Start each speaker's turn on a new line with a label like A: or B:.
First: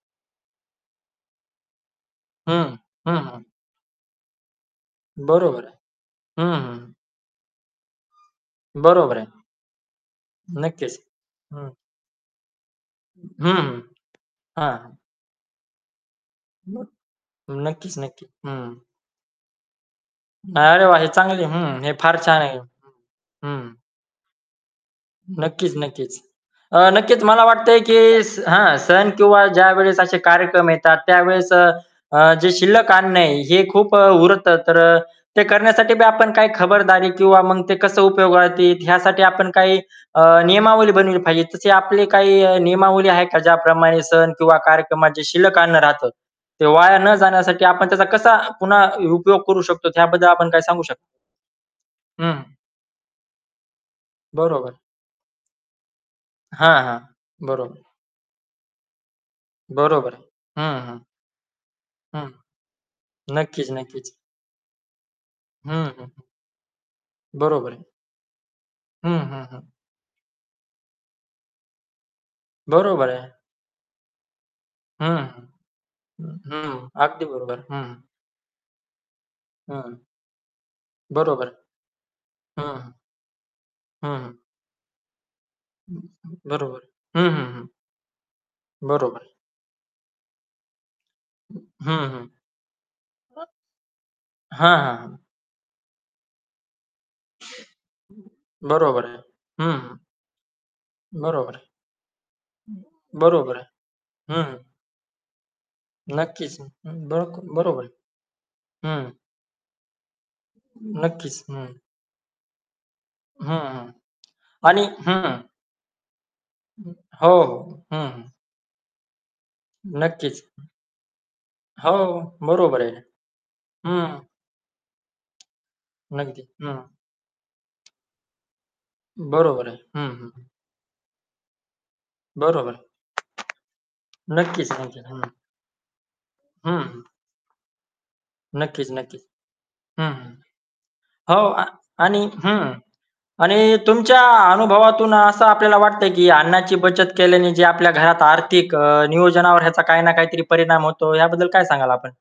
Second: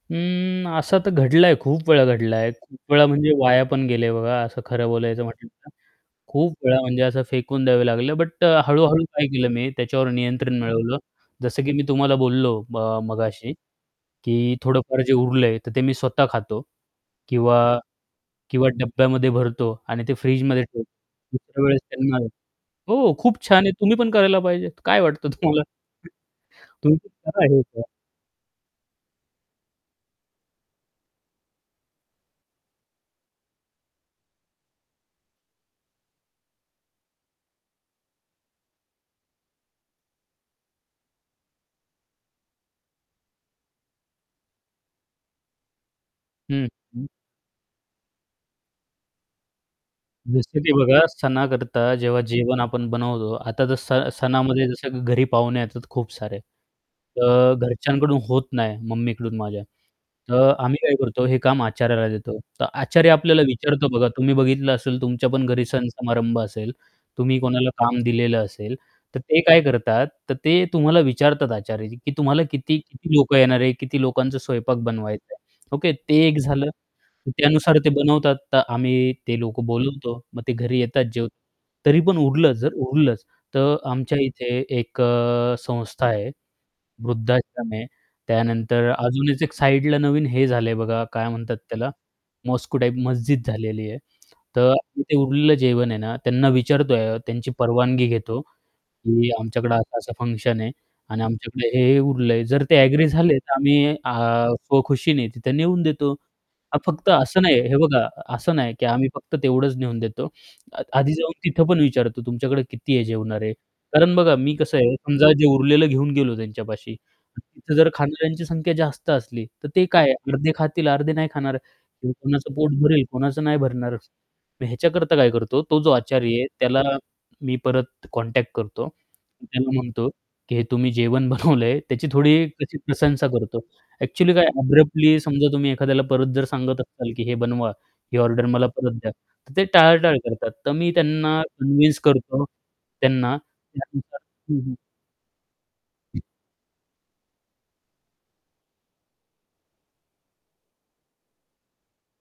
A: अं, असं तर घडलं आहे, खूप वेळा घडलं आहे.
B: हां.
A: खूप वेळा
B: हां,
A: म्हणजे
B: हां.
A: वाया पण गेले आहे बघा. असं खरं बोलायचं म्हटलं
B: बरोबर
A: तर.
B: आहे.
A: खूप
B: हां,
A: वेळा
B: हां.
A: म्हणजे असं फेकून द्यावं लागलं बट अ, हळू-हळू
B: बरोबर आहे
A: काय
B: ना.
A: केलं मी, त्याच्यावर नियंत्रण
B: नक्कीच.
A: मिळवलं. जसं
B: हं.
A: की मी तुम्हाला बोललो ब
B: हं,
A: मगाशी
B: हं.
A: की
B: हां, हां.
A: थोडंफार जे उरलंय तर ते मी स्वतः खातो
B: मग
A: किंवा
B: नक्कीच, नक्कीच.
A: किंवा
B: हं.
A: डब्यामध्ये भरतो आणि ते
B: वा!
A: फ्रीजमध्ये ठेवतो
B: रे वा! हे चांगली आहे.
A: दुसऱ्या वेळेस
B: हं, हे फार
A: त्यांना
B: छान आहे.
A: हो खूप छान आहे
B: हं.
A: तुम्ही पण करायला पाहिजेत. काय वाटतं तुम्हाला?
B: नक्कीच, नक्कीच. अ,
A: तुमचं
B: नक्कीच मला
A: काय हे
B: वाटतंय
A: [unintelligible]
B: की स हां, सण किंवा ज्यावेळेस असे कार्यक्रम येतात त्यावेळेस अ, अ, जे शिल्लक अन्न आहे. हे खूप अ, उरतं. तर अ, ते करण्यासाठी बी आपण काही खबरदारी किंवा मग ते कसं उपयोगात येईल, यासाठी आपण काही अ, नियमावली बनवली पाहिजे. तसे आपले काही अ, नियमावली आहे का? ज्याप्रमाणे सण किंवा कार्यक्रमात जे शिल्लक अन्न राहतं. ते
A: हं.
B: वाया
A: हं.
B: न जाण्यासाठी आपण त्याचा कसा पुन्हा उपयोग करू शकतो, त्याबद्दल आपण
A: जसं
B: काय
A: की
B: सांगू शकतो?
A: बघा सणाकरता जेव्हा
B: हं.
A: जेवण आपण बनवतो. आता तर स सणामध्ये
B: बरोबर.
A: जसं की घरी पाहुणे येतात खूप सारे,
B: हां, हां.
A: तर
B: बरोबर.
A: घरच्यांकडून होत नाही, मम्मीकडून माझ्या.
B: बरोबर आहे.
A: तर आम्ही
B: हं,
A: काय
B: हं.
A: करतो? हे काम आचाऱ्याला
B: हं.
A: देतो. तर आचारी आपल्याला
B: नक्कीच,
A: विचारतो बघा,
B: नक्कीच.
A: तुम्ही बघितलं असेल तुमच्या पण घरी
B: हं, हं, हं.
A: सण-समारंभ असेल. तुम्ही कोणाला
B: बरोबर आहे.
A: काम दिलेलं असेल,
B: हं,
A: तर ते
B: हं,
A: काय
B: हं.
A: करतात? तर ते तुम्हाला विचारतात आचारी की, "तुम्हाला किती
B: बरोबर
A: किती
B: आहे.
A: लोकं येणार आहे? किती लोकांचा स्वयंपाक बनवायचाय?"
B: हं,
A: ओके, ते एक
B: हं.
A: झालं.
B: हं. अगदी
A: तर
B: बरोबर.
A: त्यानुसार ते
B: हं.
A: बनवतात. तर आम्ही ते लोक
B: हं.
A: बोलवतो. मग ते घरी येतात जेवतात
B: बरोबर
A: तरी पण उरलंच
B: आहे.
A: जर
B: हं, हं.
A: उरलंच तर
B: हं,
A: आमच्या
B: हं.
A: इथे एक अ, संस्था आहे,
B: बरोबर. हं, हं, हं.
A: वृद्धाश्रम आहे. त्यानंतर
B: बरोबर आहे.
A: अजूनच एक साइडला नवीन हे झालंय बघा काय म्हणतात
B: हं,
A: त्याला
B: हं.
A: मॉस्क्यु टाइप मस्जिद झालेली आहे.
B: पण हां,
A: तर
B: हां,
A: ते
B: हां.
A: उरलेलं जेवण आहे ना, त्यांना विचारतोय त्यांची परवानगी घेतो
B: बरोबर आहे.
A: की,
B: हं,
A: "आमच्याकडे
B: हं.
A: असा-असा फंक्शन आहे आणि
B: बरोबर आहे.
A: आमच्याकडे हे-हे उरलंय." जर ते ॲग्री झाले तर
B: बरोबर आहे.
A: आम्ही
B: हं,
A: अ,
B: हं
A: स्वखुशीने तिथे नेऊन देतो.
B: नक्कीच अ,
A: हां, फक्त असं
B: बरकं
A: नाही. हे
B: बरोबर आहे.
A: बघा, असं नाही की आम्ही
B: हं.
A: फक्त तेवढंच नेऊन देतो. अ आधी जाऊन
B: नक्कीच, हं.
A: तिथं पण विचारतो, "तुमच्याकडे किती आहे
B: हं,
A: जेवणारे?"
B: हं.
A: कारण बघा मी कसं
B: आणि
A: आहे, समजा
B: हं.
A: जे उरलेलं घेऊन गेलो
B: हं.
A: त्यांच्यापाशी
B: हो,
A: तर तिथं
B: हो.
A: जर
B: हं, हं.
A: खाणाऱ्यांची संख्या जास्त असली तर ते काय आहे
B: नक्कीच.
A: अर्धे
B: हं.
A: खातील, अर्धे नाही खाणार.
B: हो,
A: किंवा कोणाचं पोट
B: बरोबर आहे.
A: भरेल, कोणाचं नाही भरणार, असं.
B: हं.
A: तर ह्याच्याकरता काय करतो, तो जो आचारी
B: अगदी,
A: आहे
B: हं.
A: त्याला मी परत कॉन्टॅक्ट करतो.
B: बरोबर
A: त्याला
B: आहे.
A: म्हणतो
B: हं, हं, हं.
A: की, "हे तुम्ही जेवण बनवलंय." त्याची थोडी
B: बरोबर
A: अशी
B: आहे.
A: प्रशंसा करतो. ॲक्चुअली काय आहे ना
B: नक्कीच [unintelligible]
A: अब्रप्टली
B: हं.
A: समजा तुम्ही एखाद्याला परत जर
B: हं,
A: सांगत
B: हं.
A: असाल की हे बनवा, ही ऑर्डर मला
B: नक्कीच,
A: परत द्या.
B: नक्कीच.
A: तर ते
B: हं,
A: टाळाटाळ
B: हं.
A: करतात. तर मी
B: हो
A: त्यांना
B: आ
A: कन्विन्स
B: आणि
A: करतो
B: हं.
A: त्यांना
B: आणि
A: [unintelligible]
B: तुमच्या
A: हं, हं.
B: अनुभवातून असं आपल्याला वाटतं की अन्नाची बचत केल्याने जे आपल्या घरात आर्थिक अ, नियोजनावर याचा काही ना काहीतरी परिणाम होतो याबद्दल काय सांगाल आपण?